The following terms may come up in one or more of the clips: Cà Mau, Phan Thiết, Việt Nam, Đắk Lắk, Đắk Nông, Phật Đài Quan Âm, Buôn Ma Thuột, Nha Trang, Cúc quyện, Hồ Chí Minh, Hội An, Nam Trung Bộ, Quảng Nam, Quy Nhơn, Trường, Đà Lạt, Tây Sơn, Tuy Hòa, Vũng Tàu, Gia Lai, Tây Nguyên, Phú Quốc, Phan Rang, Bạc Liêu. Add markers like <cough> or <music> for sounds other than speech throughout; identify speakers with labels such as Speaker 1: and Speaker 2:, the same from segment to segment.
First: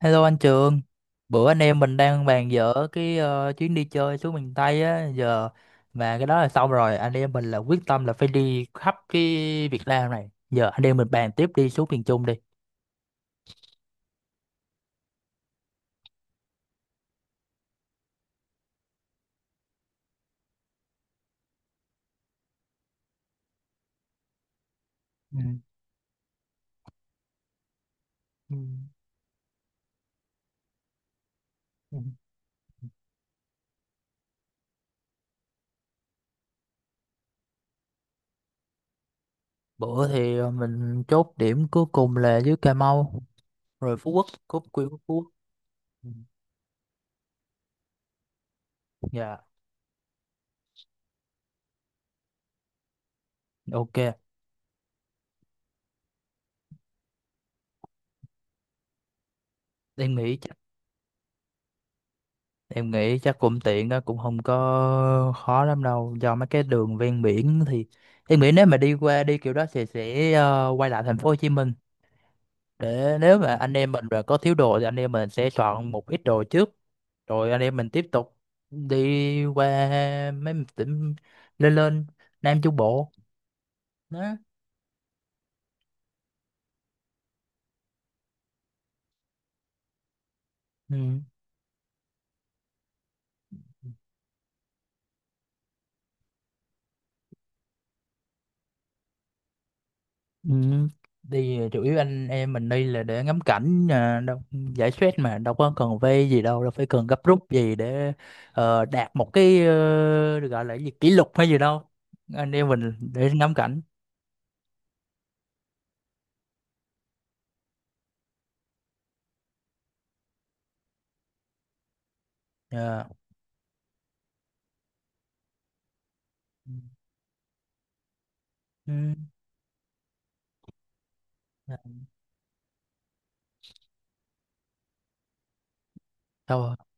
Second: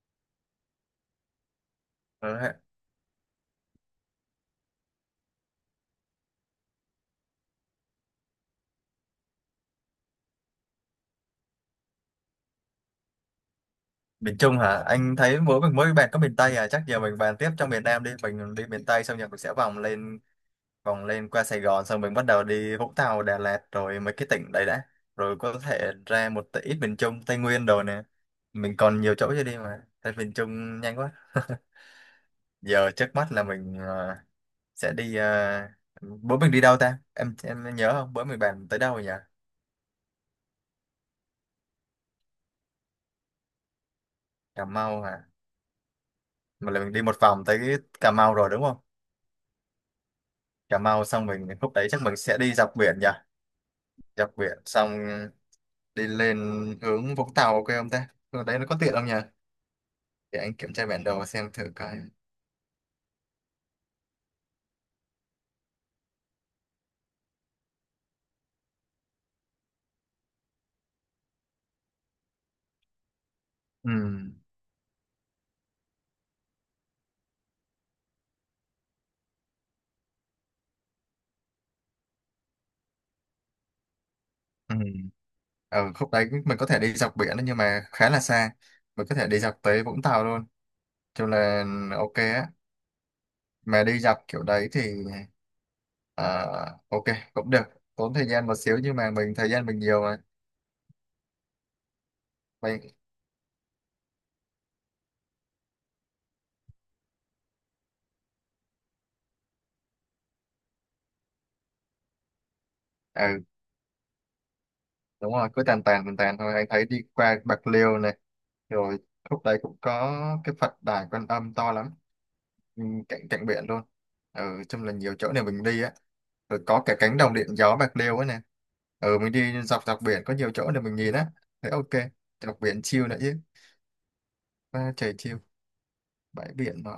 Speaker 1: Hello anh Trường, bữa anh em mình đang
Speaker 2: Ừ,
Speaker 1: bàn
Speaker 2: hả?
Speaker 1: dở cái chuyến đi chơi xuống miền Tây á, giờ mà cái đó là xong rồi, anh em mình là quyết tâm là phải đi khắp cái Việt Nam này. Giờ anh em mình bàn tiếp đi xuống miền Trung đi.
Speaker 2: Miền Trung hả? Anh thấy mỗi mình mới bàn có miền Tây à? Chắc giờ mình bàn tiếp trong miền Nam đi. Mình đi miền Tây xong rồi mình sẽ vòng lên qua Sài Gòn, xong mình bắt đầu đi Vũng Tàu, Đà Lạt rồi mấy cái tỉnh đấy đã. Rồi
Speaker 1: Ừ.
Speaker 2: có thể ra một tí ít miền Trung, Tây Nguyên đồ nè.
Speaker 1: Ừ.
Speaker 2: Mình còn nhiều chỗ chưa đi mà. Tới miền Trung nhanh quá. <laughs>
Speaker 1: Ừ.
Speaker 2: Giờ trước mắt là mình sẽ đi, bữa mình đi đâu ta? Em nhớ không? Bữa mình bàn tới đâu rồi nhỉ?
Speaker 1: Bữa thì mình chốt điểm cuối cùng là dưới Cà Mau, rồi Phú Quốc, Cúc
Speaker 2: Cà
Speaker 1: quyện của
Speaker 2: Mau
Speaker 1: Phú
Speaker 2: hả?
Speaker 1: Quốc. Ừ.
Speaker 2: Mà là mình đi một vòng tới Cà Mau rồi đúng không?
Speaker 1: Dạ,
Speaker 2: Cà Mau xong, mình lúc đấy chắc mình sẽ đi dọc biển nhỉ?
Speaker 1: ok.
Speaker 2: Dọc biển xong đi lên hướng Vũng Tàu, ok không ta? Hướng đấy nó có tiện không nhỉ?
Speaker 1: Em nghĩ
Speaker 2: Để anh kiểm tra bản đồ xem thử coi.
Speaker 1: Em nghĩ chắc cũng tiện đó, cũng không có khó lắm đâu, do mấy cái đường ven biển thì em nghĩ nếu mà đi qua đi kiểu đó thì sẽ quay lại thành phố Hồ Chí Minh, để nếu mà anh
Speaker 2: Ừ,
Speaker 1: em mình mà có thiếu đồ thì anh em mình sẽ soạn một ít đồ trước, rồi anh em mình tiếp tục đi qua mấy tỉnh lên lên Nam Trung Bộ đó.
Speaker 2: ừ. Ở khúc đấy mình có thể đi dọc biển đấy, nhưng mà khá là xa. Mình có thể đi dọc tới Vũng Tàu luôn.
Speaker 1: Ừ.
Speaker 2: Cho là ok á. Mà đi dọc kiểu đấy thì à, ok cũng được. Tốn thời gian một xíu nhưng mà mình thời gian mình nhiều mà.
Speaker 1: Ừ. Đi chủ yếu anh em mình đi
Speaker 2: Mình,
Speaker 1: là để ngắm cảnh à, đâu, giải stress mà đâu có cần vây gì đâu, đâu phải cần gấp rút gì để đạt một cái, được gọi là cái gì kỷ lục hay gì đâu, anh em mình để
Speaker 2: ừ,
Speaker 1: ngắm cảnh.
Speaker 2: đúng rồi, cứ tàn tàn tàn tàn thôi. Anh thấy đi qua Bạc Liêu này. Rồi khúc đấy cũng có cái Phật Đài Quan Âm to lắm, ừ,
Speaker 1: Ờ.
Speaker 2: cạnh cạnh biển luôn. Ừ, chung là nhiều chỗ để mình đi á, rồi có cả cánh đồng điện gió Bạc Liêu ấy nè.
Speaker 1: Ừ.
Speaker 2: Ừ, mình đi dọc dọc biển có nhiều chỗ để mình nhìn á. Thế ok, dọc biển chill nữa chứ. À, trời chill, bãi
Speaker 1: Xong
Speaker 2: biển mà.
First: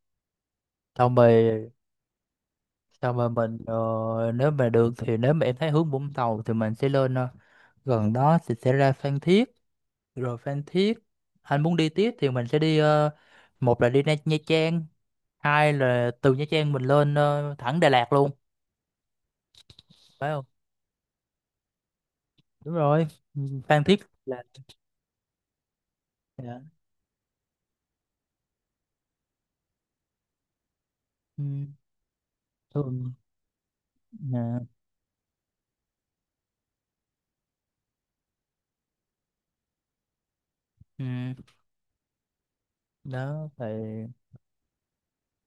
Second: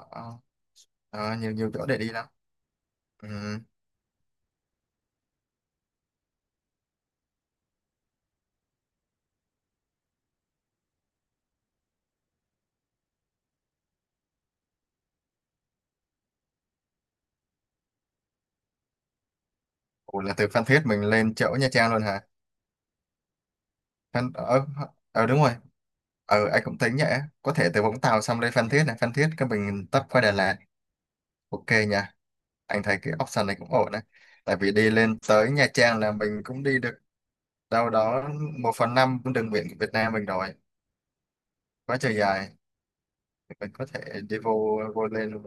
Speaker 1: xong
Speaker 2: À, nhiều
Speaker 1: rồi
Speaker 2: nhiều chỗ để đi lắm.
Speaker 1: xong
Speaker 2: Ừ.
Speaker 1: rồi mình nếu mà được thì nếu mà em thấy hướng Vũng Tàu thì mình sẽ lên, gần đó thì sẽ ra Phan Thiết, rồi Phan Thiết anh muốn đi tiếp thì mình sẽ đi, một là đi Nha Trang, hai là từ Nha Trang mình lên thẳng Đà Lạt luôn,
Speaker 2: Ủa,
Speaker 1: phải
Speaker 2: là
Speaker 1: không?
Speaker 2: từ Phan Thiết mình lên chỗ Nha Trang luôn hả?
Speaker 1: Đúng rồi. Ừ, Phan Thiết
Speaker 2: Phan...
Speaker 1: là.
Speaker 2: ờ, ờ đúng rồi. Ừ, anh
Speaker 1: Dạ.
Speaker 2: cũng tính vậy, có thể từ Vũng Tàu xong lên Phan Thiết, này Phan Thiết cái mình tấp qua Đà Lạt.
Speaker 1: Ừ,
Speaker 2: Ok nha, anh thấy
Speaker 1: thường
Speaker 2: cái option này cũng ổn đấy. Tại
Speaker 1: nè.
Speaker 2: vì đi lên tới Nha Trang là mình cũng đi được đâu đó 1/5 cũng đừng nguyện của Việt Nam mình rồi,
Speaker 1: Ừ.
Speaker 2: quá trời dài.
Speaker 1: Đó thì
Speaker 2: Mình có thể đi vô vô lên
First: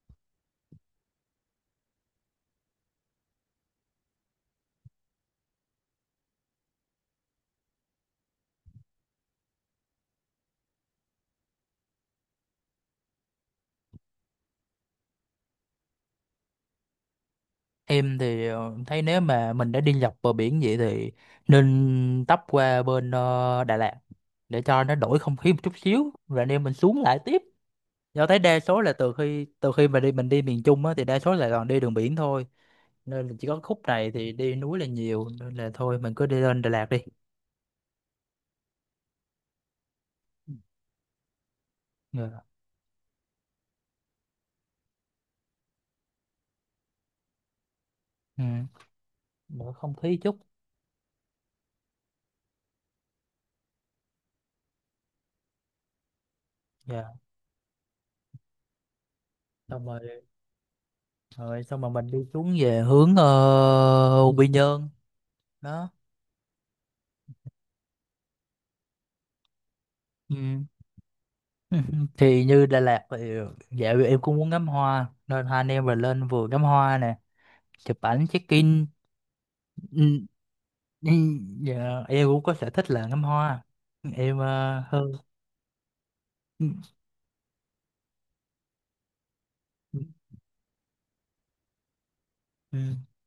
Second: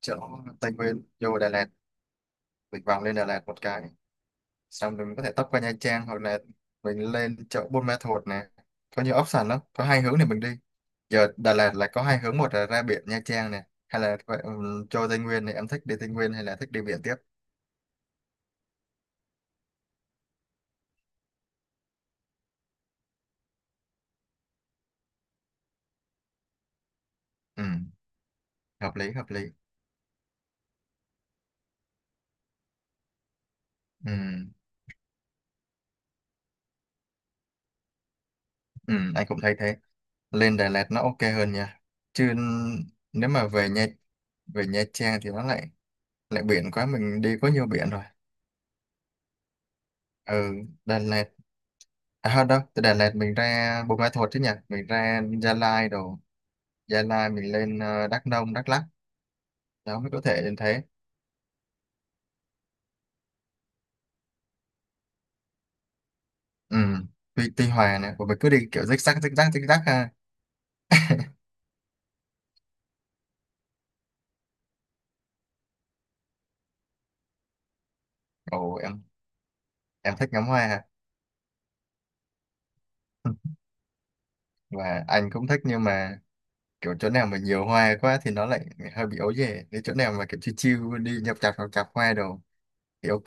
Speaker 2: chỗ Tây Nguyên, vô Đà Lạt, mình vòng lên Đà Lạt một cái, xong rồi mình có thể tấp qua Nha Trang hoặc là mình lên chỗ Buôn Ma Thuột nè. Có nhiều option lắm, có hai hướng để mình đi. Giờ Đà Lạt là có hai hướng, một là ra biển Nha Trang nè, hay là vậy, cho Tây Nguyên, này em thích đi Tây Nguyên hay là thích đi biển tiếp?
Speaker 1: em thì thấy nếu mà mình đã đi dọc bờ biển vậy thì nên tấp qua bên, Đà Lạt để cho nó đổi không khí một chút xíu rồi anh em mình xuống lại tiếp,
Speaker 2: Ừ,
Speaker 1: do thấy đa số là
Speaker 2: hợp lý
Speaker 1: từ
Speaker 2: hợp
Speaker 1: khi
Speaker 2: lý
Speaker 1: từ khi mà đi, mình đi miền Trung á thì đa số là toàn đi đường biển thôi, nên là chỉ có khúc này
Speaker 2: Ừ,
Speaker 1: thì đi núi là nhiều nên là thôi mình cứ đi lên Đà Lạt đi.
Speaker 2: ừ, anh cũng thấy thế. Lên Đà Lạt nó ok hơn nha. Chứ
Speaker 1: Dạ.
Speaker 2: nếu mà về về Nha Trang thì nó lại lại biển quá, mình đi có nhiều biển rồi.
Speaker 1: Ừ. Mở không khí chút.
Speaker 2: Ừ, Đà Lạt. À không, đâu từ Đà Lạt mình ra Buôn Ma Thuột chứ nhỉ, mình ra Gia Lai đồ. Gia
Speaker 1: Dạ,
Speaker 2: Lai mình lên, Đắk Nông, Đắk Lắk.
Speaker 1: xong
Speaker 2: Đó mới có
Speaker 1: rồi
Speaker 2: thể đến thế.
Speaker 1: xong rồi, mình đi xuống về hướng Quy Nhơn đó.
Speaker 2: Ừ, Tuy Hòa nè, của mình cứ đi kiểu rích rắc rích rắc rích rắc ha.
Speaker 1: Ừ. <laughs> Thì như Đà Lạt thì, dạ, em cũng muốn ngắm hoa nên hai anh em rồi lên vừa ngắm hoa nè, chụp ảnh check
Speaker 2: Ồ
Speaker 1: in.
Speaker 2: em
Speaker 1: Ừ.
Speaker 2: thích ngắm hoa ha.
Speaker 1: Ừ. Dạ, em cũng có sở thích là ngắm
Speaker 2: <laughs>
Speaker 1: hoa, em
Speaker 2: Và
Speaker 1: hơn.
Speaker 2: anh cũng thích, nhưng mà
Speaker 1: Ừ,
Speaker 2: kiểu chỗ nào mà nhiều hoa quá thì nó lại hơi bị ấu dề. Nếu chỗ nào mà kiểu chill chill đi nhập chạp hoa đồ
Speaker 1: ừ.
Speaker 2: thì ok.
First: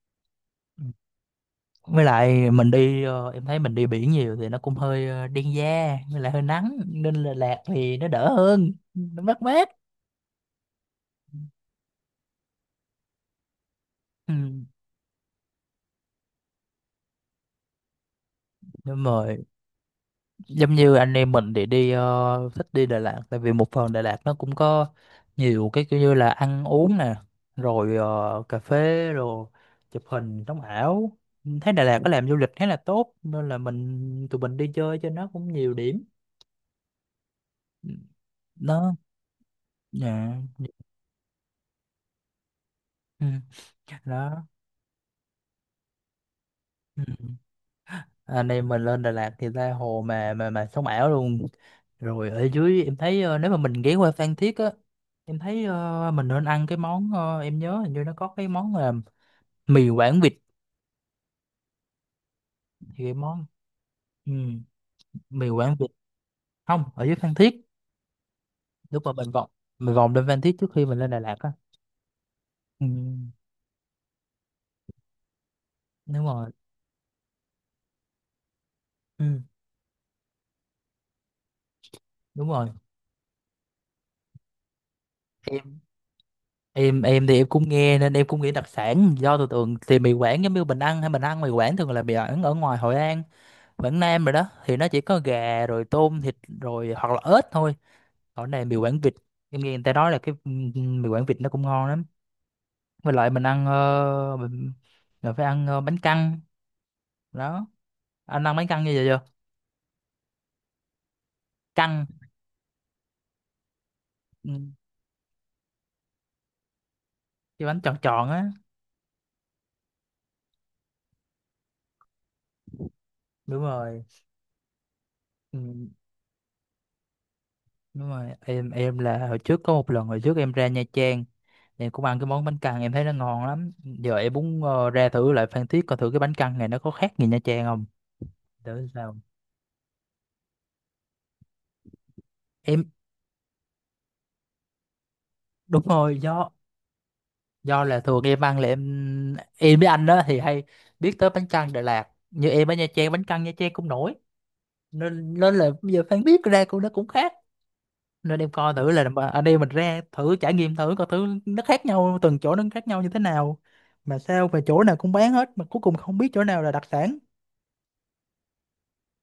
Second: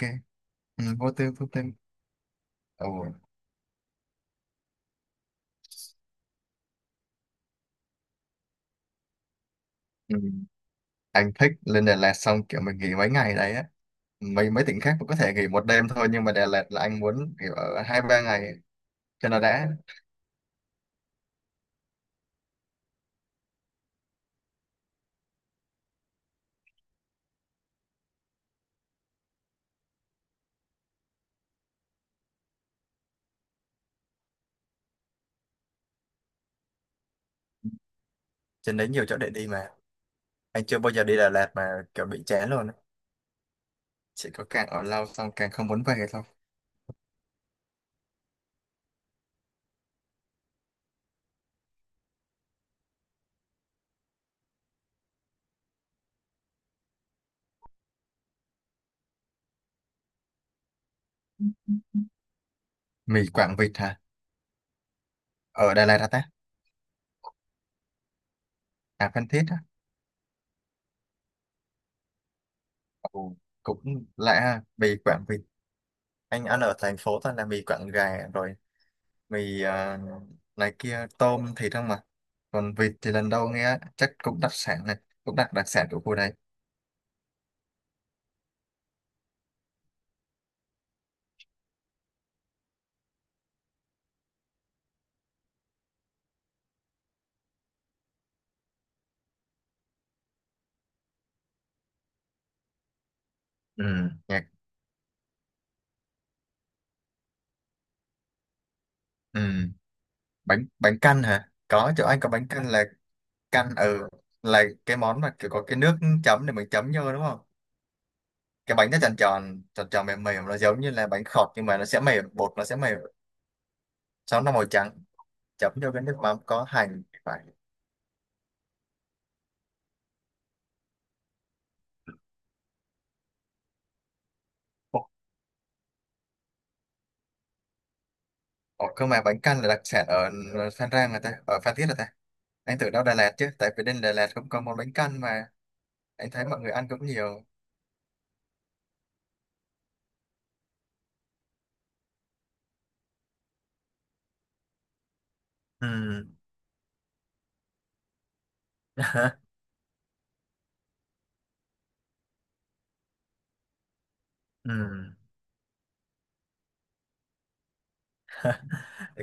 Speaker 1: Ừ.
Speaker 2: Ừ, vô tư.
Speaker 1: Với lại mình
Speaker 2: Ừ.
Speaker 1: đi, em thấy mình đi biển nhiều thì nó cũng hơi, đen da, với lại hơi nắng nên là lạc thì nó đỡ hơn, nó mát mát.
Speaker 2: Ừ. Anh thích lên Đà Lạt xong kiểu mình nghỉ mấy ngày đấy á.
Speaker 1: Ừ.
Speaker 2: Mấy mấy tỉnh khác cũng có thể nghỉ một đêm thôi, nhưng mà Đà Lạt là anh muốn nghỉ ở 2-3 ngày
Speaker 1: Đúng
Speaker 2: cho
Speaker 1: rồi.
Speaker 2: nó đã.
Speaker 1: Giống như anh em mình thì đi, thích đi Đà Lạt tại vì một phần Đà Lạt nó cũng có nhiều cái kiểu như là ăn uống nè, rồi cà phê, rồi chụp hình sống ảo. Thấy Đà Lạt có làm du lịch khá là tốt nên là tụi mình đi chơi cho nó cũng nhiều điểm.
Speaker 2: Trên đấy
Speaker 1: Nó.
Speaker 2: nhiều chỗ để đi mà,
Speaker 1: Dạ.
Speaker 2: anh chưa bao giờ đi Đà Lạt mà kiểu bị chán luôn á.
Speaker 1: Ừ,
Speaker 2: Chỉ
Speaker 1: đó.
Speaker 2: có càng ở lâu xong càng không muốn về thôi.
Speaker 1: Ừ. Anh em mình lên Đà Lạt thì ra hồ mà sống ảo luôn. Rồi ở dưới em thấy, nếu mà mình ghé qua Phan Thiết á, em thấy, mình nên ăn cái món, em nhớ hình như nó có cái món là mì Quảng vịt, thì cái
Speaker 2: Mì
Speaker 1: món.
Speaker 2: Quảng vịt hả?
Speaker 1: Ừ, mì
Speaker 2: Ở
Speaker 1: Quảng
Speaker 2: Đà
Speaker 1: vịt.
Speaker 2: Lạt hả ta?
Speaker 1: Không, ở dưới Phan Thiết, lúc
Speaker 2: À,
Speaker 1: mà
Speaker 2: Phan
Speaker 1: mình
Speaker 2: Thiết
Speaker 1: vòng,
Speaker 2: á.
Speaker 1: mình vòng lên Phan Thiết trước khi mình lên Đà Lạt á. Ừ,
Speaker 2: Ừ, cũng lạ ha, mì Quảng vịt.
Speaker 1: đúng
Speaker 2: Anh
Speaker 1: rồi.
Speaker 2: ăn ở thành phố toàn là mì Quảng gà rồi,
Speaker 1: Ừ,
Speaker 2: mì, này kia tôm thịt không mà.
Speaker 1: đúng rồi.
Speaker 2: Còn vịt thì lần đầu nghe, chắc cũng đặc sản này, cũng đặc đặc
Speaker 1: em
Speaker 2: sản của khu đây.
Speaker 1: em em thì em cũng nghe nên em cũng nghĩ đặc sản, do tôi tưởng thì mì Quảng giống như mình ăn, hay mình ăn mì Quảng thường là mì Quảng ở ngoài Hội An, Quảng Nam rồi, đó thì nó chỉ có gà rồi tôm thịt rồi, hoặc là ếch thôi, còn này mì Quảng Vịt. Em nghe người ta nói là cái, ừ, ừ, mì Quảng Vịt nó cũng ngon lắm, với lại mình ăn,
Speaker 2: Ừ, nhạc.
Speaker 1: mình phải ăn bánh căn đó, anh ăn bánh căn như vậy chưa?
Speaker 2: Ừ. bánh bánh canh hả? Có
Speaker 1: Căn.
Speaker 2: chỗ anh có bánh canh là canh. Ừ,
Speaker 1: Ừ,
Speaker 2: là cái món mà kiểu có cái nước chấm để mình chấm vô, đúng không?
Speaker 1: cái bánh tròn tròn á.
Speaker 2: Cái bánh nó tròn tròn mềm mềm, nó giống như là bánh khọt nhưng mà nó sẽ mềm, bột nó sẽ mềm,
Speaker 1: Đúng rồi.
Speaker 2: sau nó màu trắng,
Speaker 1: Ừ,
Speaker 2: chấm vô cái nước mắm có hành phải.
Speaker 1: đúng rồi. Em là hồi trước có một lần, hồi trước em ra Nha Trang em cũng ăn cái món bánh căn, em thấy nó ngon lắm. Giờ em muốn ra thử lại Phan Thiết coi thử cái bánh căn này nó có khác gì Nha Trang không, để
Speaker 2: Ủa, cơ
Speaker 1: sao.
Speaker 2: mà bánh căn là đặc sản ở Phan Rang là ta, ở Phan Thiết là ta. Anh
Speaker 1: Em,
Speaker 2: tưởng đâu Đà Lạt chứ, tại vì bên Đà Lạt cũng có món bánh căn mà,
Speaker 1: đúng rồi,
Speaker 2: anh thấy
Speaker 1: do
Speaker 2: mọi người ăn cũng nhiều.
Speaker 1: do là thường em ăn là em với anh đó thì hay biết tới bánh căn Đà Lạt, như em ở Nha Trang bánh căn Nha Trang cũng nổi, nên nên là bây giờ Phan
Speaker 2: Ừ.
Speaker 1: biết ra cũng nó cũng khác, nên em coi thử là mà
Speaker 2: <laughs>
Speaker 1: anh em mình ra thử trải nghiệm thử coi thử nó khác nhau, từng chỗ nó khác nhau như thế nào, mà sao mà
Speaker 2: Ừ,
Speaker 1: chỗ nào cũng bán hết mà cuối cùng không biết chỗ nào là đặc sản.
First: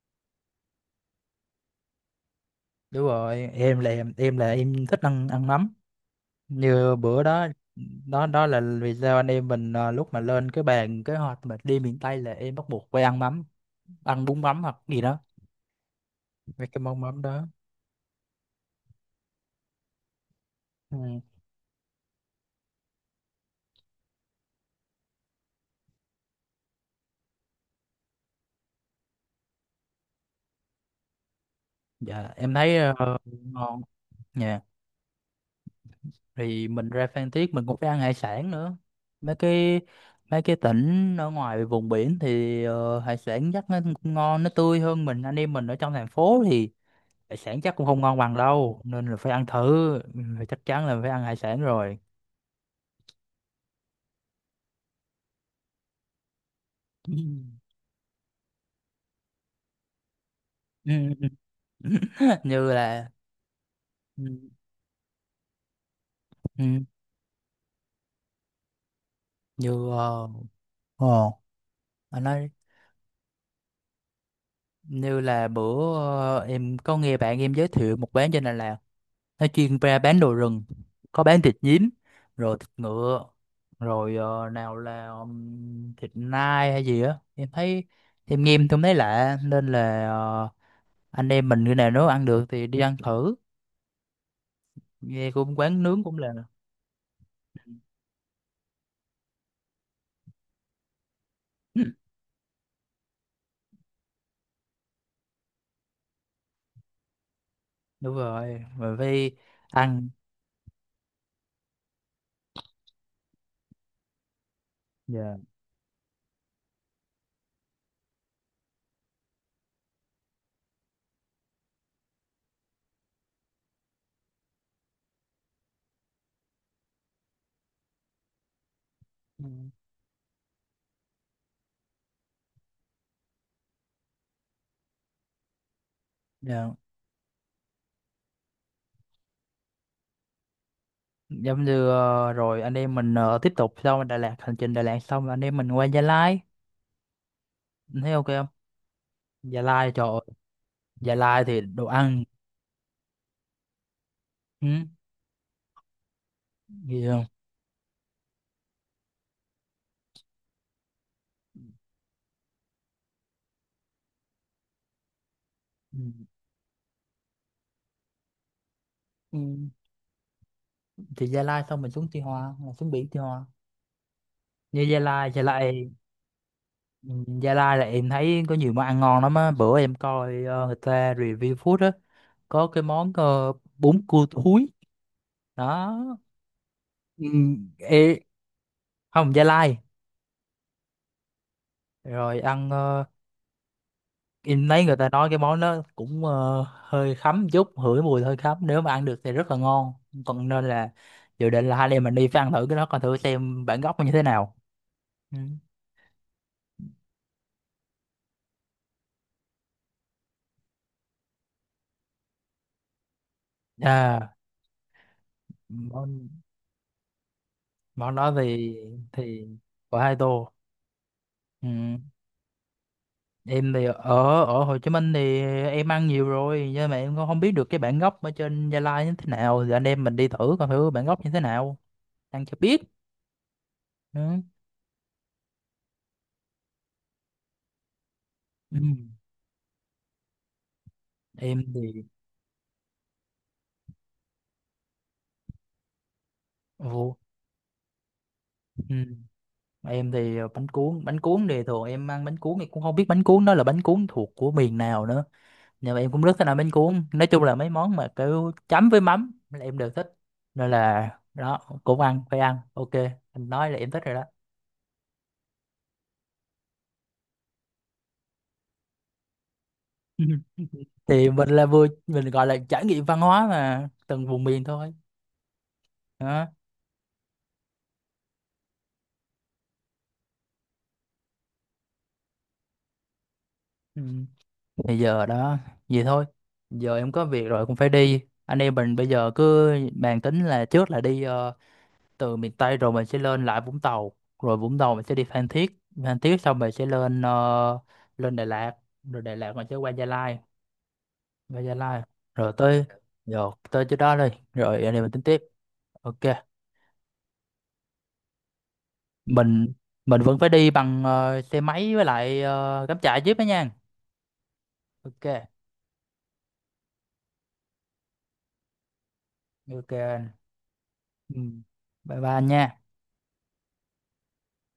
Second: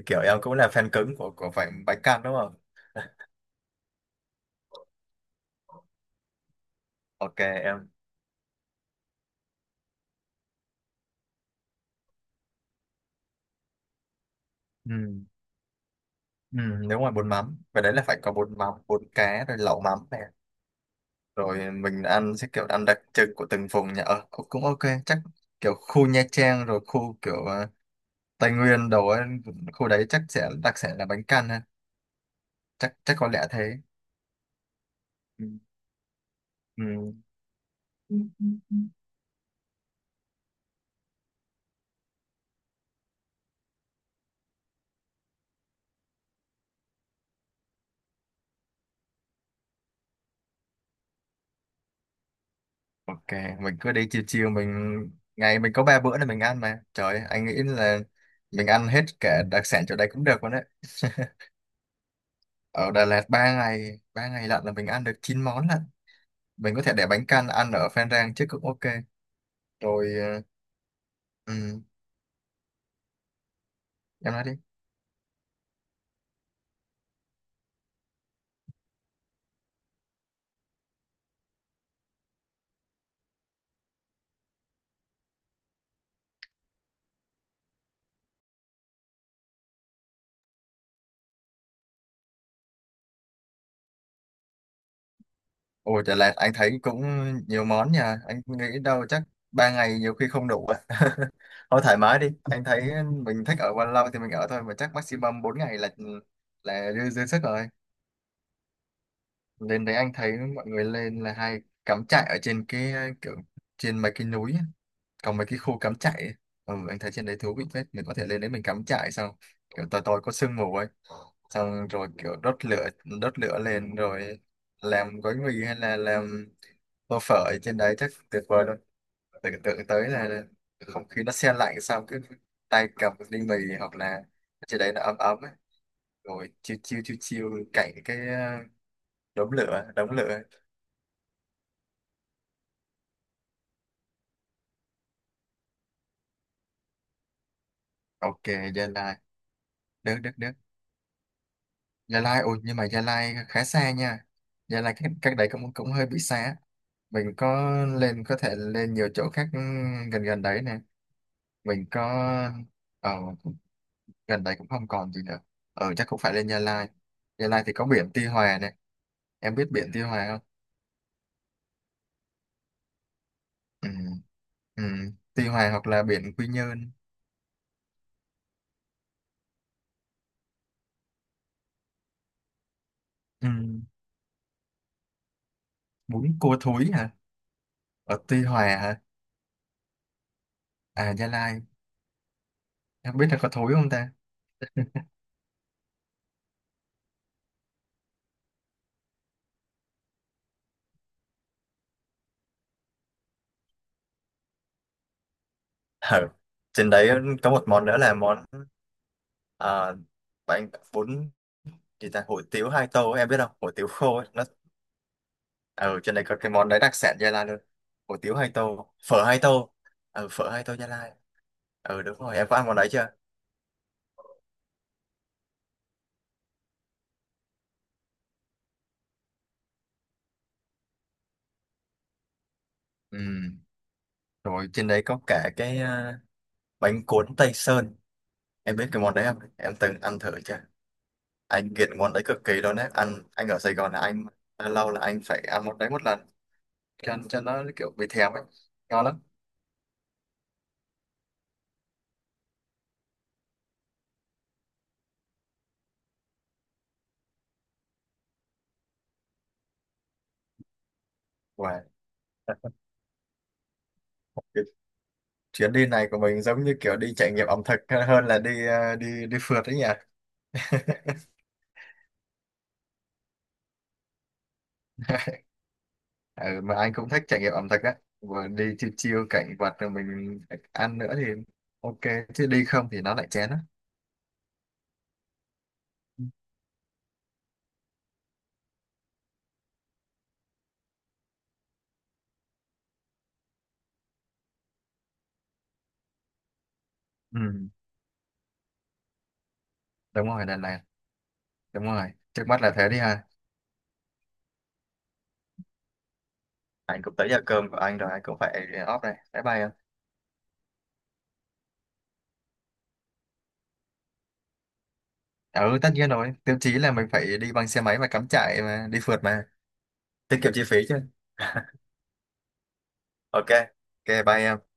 Speaker 2: kiểu em cũng là fan cứng của phải bánh căn, đúng không?
Speaker 1: Đúng rồi, em là em thích ăn ăn mắm. Như bữa
Speaker 2: Ok
Speaker 1: đó.
Speaker 2: em.
Speaker 1: Đó đó là vì sao anh em mình, à, lúc mà lên cái bàn kế hoạch mà đi miền Tây là em bắt buộc phải ăn mắm, ăn bún mắm hoặc
Speaker 2: Ừ.
Speaker 1: gì đó,
Speaker 2: Ừ,
Speaker 1: mấy cái
Speaker 2: nếu
Speaker 1: món
Speaker 2: ngoài
Speaker 1: mắm
Speaker 2: bún
Speaker 1: đó.
Speaker 2: mắm, và đấy là phải có bún mắm, bún cá, rồi lẩu mắm này.
Speaker 1: Ừ.
Speaker 2: Rồi mình ăn sẽ kiểu ăn đặc trưng của từng vùng nhà ở. Cũng cũng ok, chắc kiểu khu Nha Trang rồi khu kiểu, Tây Nguyên đồ ấy, khu đấy chắc sẽ đặc sản là bánh căn ha.
Speaker 1: Dạ, em thấy
Speaker 2: Chắc chắc có lẽ thế.
Speaker 1: ngon nha.
Speaker 2: Ừ.
Speaker 1: Thì mình ra
Speaker 2: Ừ.
Speaker 1: Phan Thiết mình cũng phải ăn hải
Speaker 2: Ừ, ừ,
Speaker 1: sản nữa,
Speaker 2: ừ.
Speaker 1: mấy cái mấy cái tỉnh ở ngoài vùng biển thì hải sản chắc nó cũng ngon, nó tươi hơn, mình anh em mình ở trong thành phố thì hải sản chắc cũng không ngon bằng đâu, nên là phải ăn thử. Ừ, chắc chắn là phải ăn hải sản rồi.
Speaker 2: Ok, mình cứ đi chiều chiều mình, ngày mình có ba bữa để mình ăn mà. Trời ơi, anh nghĩ
Speaker 1: <laughs>
Speaker 2: là mình ăn hết cả đặc sản chỗ đây cũng được luôn đấy.
Speaker 1: Ừ. Ừ, ừ, ừ. <laughs> Như
Speaker 2: Ở Đà
Speaker 1: là.
Speaker 2: Lạt 3 ngày, 3 ngày
Speaker 1: Ừ,
Speaker 2: lận là mình ăn được 9 món lận. Mình
Speaker 1: ừ,
Speaker 2: có thể để bánh căn ăn ở Phan Rang chứ, cũng ok.
Speaker 1: như,
Speaker 2: Rồi
Speaker 1: ờ,
Speaker 2: ừ,
Speaker 1: anh nói.
Speaker 2: em nói đi.
Speaker 1: Như là bữa, em có nghe bạn em giới thiệu một quán trên Đà Lạt, nó chuyên ra bán đồ rừng, có bán thịt nhím, rồi thịt ngựa, rồi, nào là, thịt nai hay gì á, em thấy em nghe em không thấy lạ nên là, anh em mình cái nào nếu ăn được thì đi ăn thử, nghe cũng quán
Speaker 2: Ồ,
Speaker 1: nướng
Speaker 2: Đà
Speaker 1: cũng là.
Speaker 2: Lạt anh thấy cũng nhiều món nha. Anh nghĩ đâu chắc ba ngày nhiều khi không đủ. À. <laughs> Thôi thoải
Speaker 1: <clears throat>
Speaker 2: mái đi. Anh thấy mình thích ở bao lâu thì mình ở thôi. Mà chắc maximum 4 ngày là dư sức rồi.
Speaker 1: Đúng rồi, rồi phải
Speaker 2: Lên đấy
Speaker 1: ăn.
Speaker 2: anh thấy mọi người lên là hay cắm trại ở trên cái kiểu trên mấy cái núi á.
Speaker 1: Dạ.
Speaker 2: Còn mấy cái khu cắm trại ấy. Ừ, anh thấy trên đấy thú vị phết. Mình có thể lên đấy mình cắm trại xong. Kiểu tối tối có sương mù ấy. Xong rồi kiểu đốt lửa lên rồi làm gói mì hay là làm tô phở ở trên đấy chắc tuyệt vời luôn.
Speaker 1: Ừ.
Speaker 2: Tưởng tượng tới là không khí nó se lạnh, xong cứ tay cầm một ly mì hoặc là ở trên đấy nó ấm ấm ấy. Rồi
Speaker 1: Dạ,
Speaker 2: chiêu chiêu chiêu chiêu cạnh cái, đống lửa.
Speaker 1: giống như, rồi anh em mình, tiếp tục sau Đà Lạt, hành trình Đà Lạt xong anh em mình qua Gia Lai, thấy ok
Speaker 2: Ok
Speaker 1: không?
Speaker 2: Gia Lai,
Speaker 1: Gia Lai, trời
Speaker 2: được
Speaker 1: ơi,
Speaker 2: được được.
Speaker 1: Gia Lai thì đồ
Speaker 2: Gia
Speaker 1: ăn.
Speaker 2: Lai ôi, nhưng mà Gia Lai khá xa nha.
Speaker 1: Ừ,
Speaker 2: Gia Lai cách đấy cũng cũng hơi bị xa.
Speaker 1: gì không?
Speaker 2: Mình có lên có thể lên nhiều chỗ khác, gần gần đấy nè. Mình có, ờ, gần đây cũng không còn gì nữa. Ừ,
Speaker 1: Ừ.
Speaker 2: chắc cũng phải lên Gia Lai. Gia Lai thì có biển Tuy Hòa này,
Speaker 1: Ừ,
Speaker 2: em biết biển Tuy Hòa không?
Speaker 1: thì Gia Lai xong mình xuống Tuy Hòa là xuống biển Tuy Hòa,
Speaker 2: Ừ.
Speaker 1: như
Speaker 2: Ừ.
Speaker 1: Gia Lai, Gia
Speaker 2: Tuy Hòa hoặc
Speaker 1: Lai.
Speaker 2: là biển Quy Nhơn.
Speaker 1: Ừ, Gia Lai là em thấy có nhiều món ăn ngon lắm á, bữa em coi người ta review food á, có cái món,
Speaker 2: Ừ.
Speaker 1: bún cua thúi đó.
Speaker 2: Bún cua thúi hả?
Speaker 1: Ừ,
Speaker 2: Ở
Speaker 1: ê.
Speaker 2: Tuy Hòa hả?
Speaker 1: Không, Gia Lai.
Speaker 2: À, Gia Lai.
Speaker 1: Rồi ăn,
Speaker 2: Em biết là có thúi không ta?
Speaker 1: em thấy người ta nói cái món đó cũng hơi khắm chút, hửi mùi hơi khắm, nếu mà ăn được thì rất là ngon. Còn nên là dự định là hai anh em mình đi phải ăn thử cái đó, coi thử xem bản gốc nó như thế nào. Ừ.
Speaker 2: Ừ. Trên đấy có một món nữa là món, à, bánh bún gì ta, hủ tiếu hai tô em biết không, hủ tiếu khô ấy.
Speaker 1: À,
Speaker 2: Nó ở
Speaker 1: món,
Speaker 2: trên này có cái món đấy đặc sản Gia Lai luôn,
Speaker 1: món
Speaker 2: hủ
Speaker 1: đó
Speaker 2: tiếu hai
Speaker 1: thì
Speaker 2: tô, phở hai
Speaker 1: thì
Speaker 2: tô.
Speaker 1: của hai
Speaker 2: Ừ, phở
Speaker 1: tô.
Speaker 2: hai tô Gia Lai.
Speaker 1: Ừ.
Speaker 2: Ừ đúng rồi, em có ăn món đấy chưa?
Speaker 1: Em thì ở ở Hồ Chí Minh thì em ăn nhiều rồi, nhưng mà em cũng không biết được cái bản gốc ở trên Gia Lai như thế nào, thì anh em mình đi thử coi thử bản gốc như thế nào, ăn cho biết.
Speaker 2: Ừ,
Speaker 1: Ừ.
Speaker 2: rồi trên đấy có cả cái, bánh cuốn Tây Sơn, em
Speaker 1: Ừ.
Speaker 2: biết cái món đấy không, em từng ăn thử chưa?
Speaker 1: Em
Speaker 2: Anh
Speaker 1: thì.
Speaker 2: nghiện món đấy cực kỳ luôn đấy, anh ở Sài Gòn là anh lâu lâu là anh phải ăn món đấy một lần
Speaker 1: Ồ,
Speaker 2: cho nó kiểu bị thèm ấy,
Speaker 1: ừ.
Speaker 2: ngon lắm.
Speaker 1: Em thì bánh cuốn, bánh cuốn thì thường em ăn bánh cuốn em cũng không biết bánh cuốn đó là bánh cuốn thuộc của miền nào nữa, nhưng mà em cũng rất thích ăn bánh cuốn, nói chung là mấy món mà kiểu chấm với mắm là em đều thích, nên là đó
Speaker 2: Wow.
Speaker 1: cũng ăn, phải ăn ok. Anh nói là em thích rồi đó.
Speaker 2: Cái chuyến đi này của mình giống như kiểu đi trải nghiệm ẩm thực hơn là đi, đi phượt đấy nhỉ.
Speaker 1: <laughs> Thì mình là vừa, mình gọi là trải nghiệm văn hóa mà từng vùng miền thôi.
Speaker 2: <laughs>
Speaker 1: Đó.
Speaker 2: Ừ, mà anh cũng thích trải nghiệm ẩm thực đấy. Vừa đi chiêu chiêu cảnh vật rồi mình ăn nữa thì ok, chứ đi không thì nó lại chén á.
Speaker 1: Ừ. Bây giờ đó, vậy thôi, giờ em có việc rồi cũng phải đi, anh em mình bây giờ cứ bàn tính là trước là đi, từ miền Tây rồi mình sẽ lên lại Vũng Tàu, rồi Vũng Tàu mình sẽ đi Phan Thiết, Phan Thiết xong mình sẽ lên,
Speaker 2: Ừ,
Speaker 1: lên Đà Lạt, rồi Đà Lạt mình sẽ qua Gia
Speaker 2: đúng
Speaker 1: Lai,
Speaker 2: rồi lần này.
Speaker 1: qua Gia
Speaker 2: Đúng
Speaker 1: Lai
Speaker 2: rồi, trước
Speaker 1: rồi
Speaker 2: mắt là
Speaker 1: tới,
Speaker 2: thế đi ha.
Speaker 1: rồi tới chỗ đó đi, rồi anh em mình tính tiếp. Ok.
Speaker 2: Anh cũng tới giờ cơm của anh rồi, anh cũng phải off đây, bye bye em.
Speaker 1: mình mình vẫn phải đi bằng, xe máy, với lại cắm trại jeep đó nha. Ok.
Speaker 2: Ừ tất nhiên rồi, tiêu chí là mình phải đi bằng xe máy và cắm trại mà, đi phượt mà,
Speaker 1: Ok anh.
Speaker 2: tiết kiệm chi phí chứ.
Speaker 1: Ừ.
Speaker 2: <laughs>
Speaker 1: Bye bye anh nha.
Speaker 2: Ok. Ok, bye em.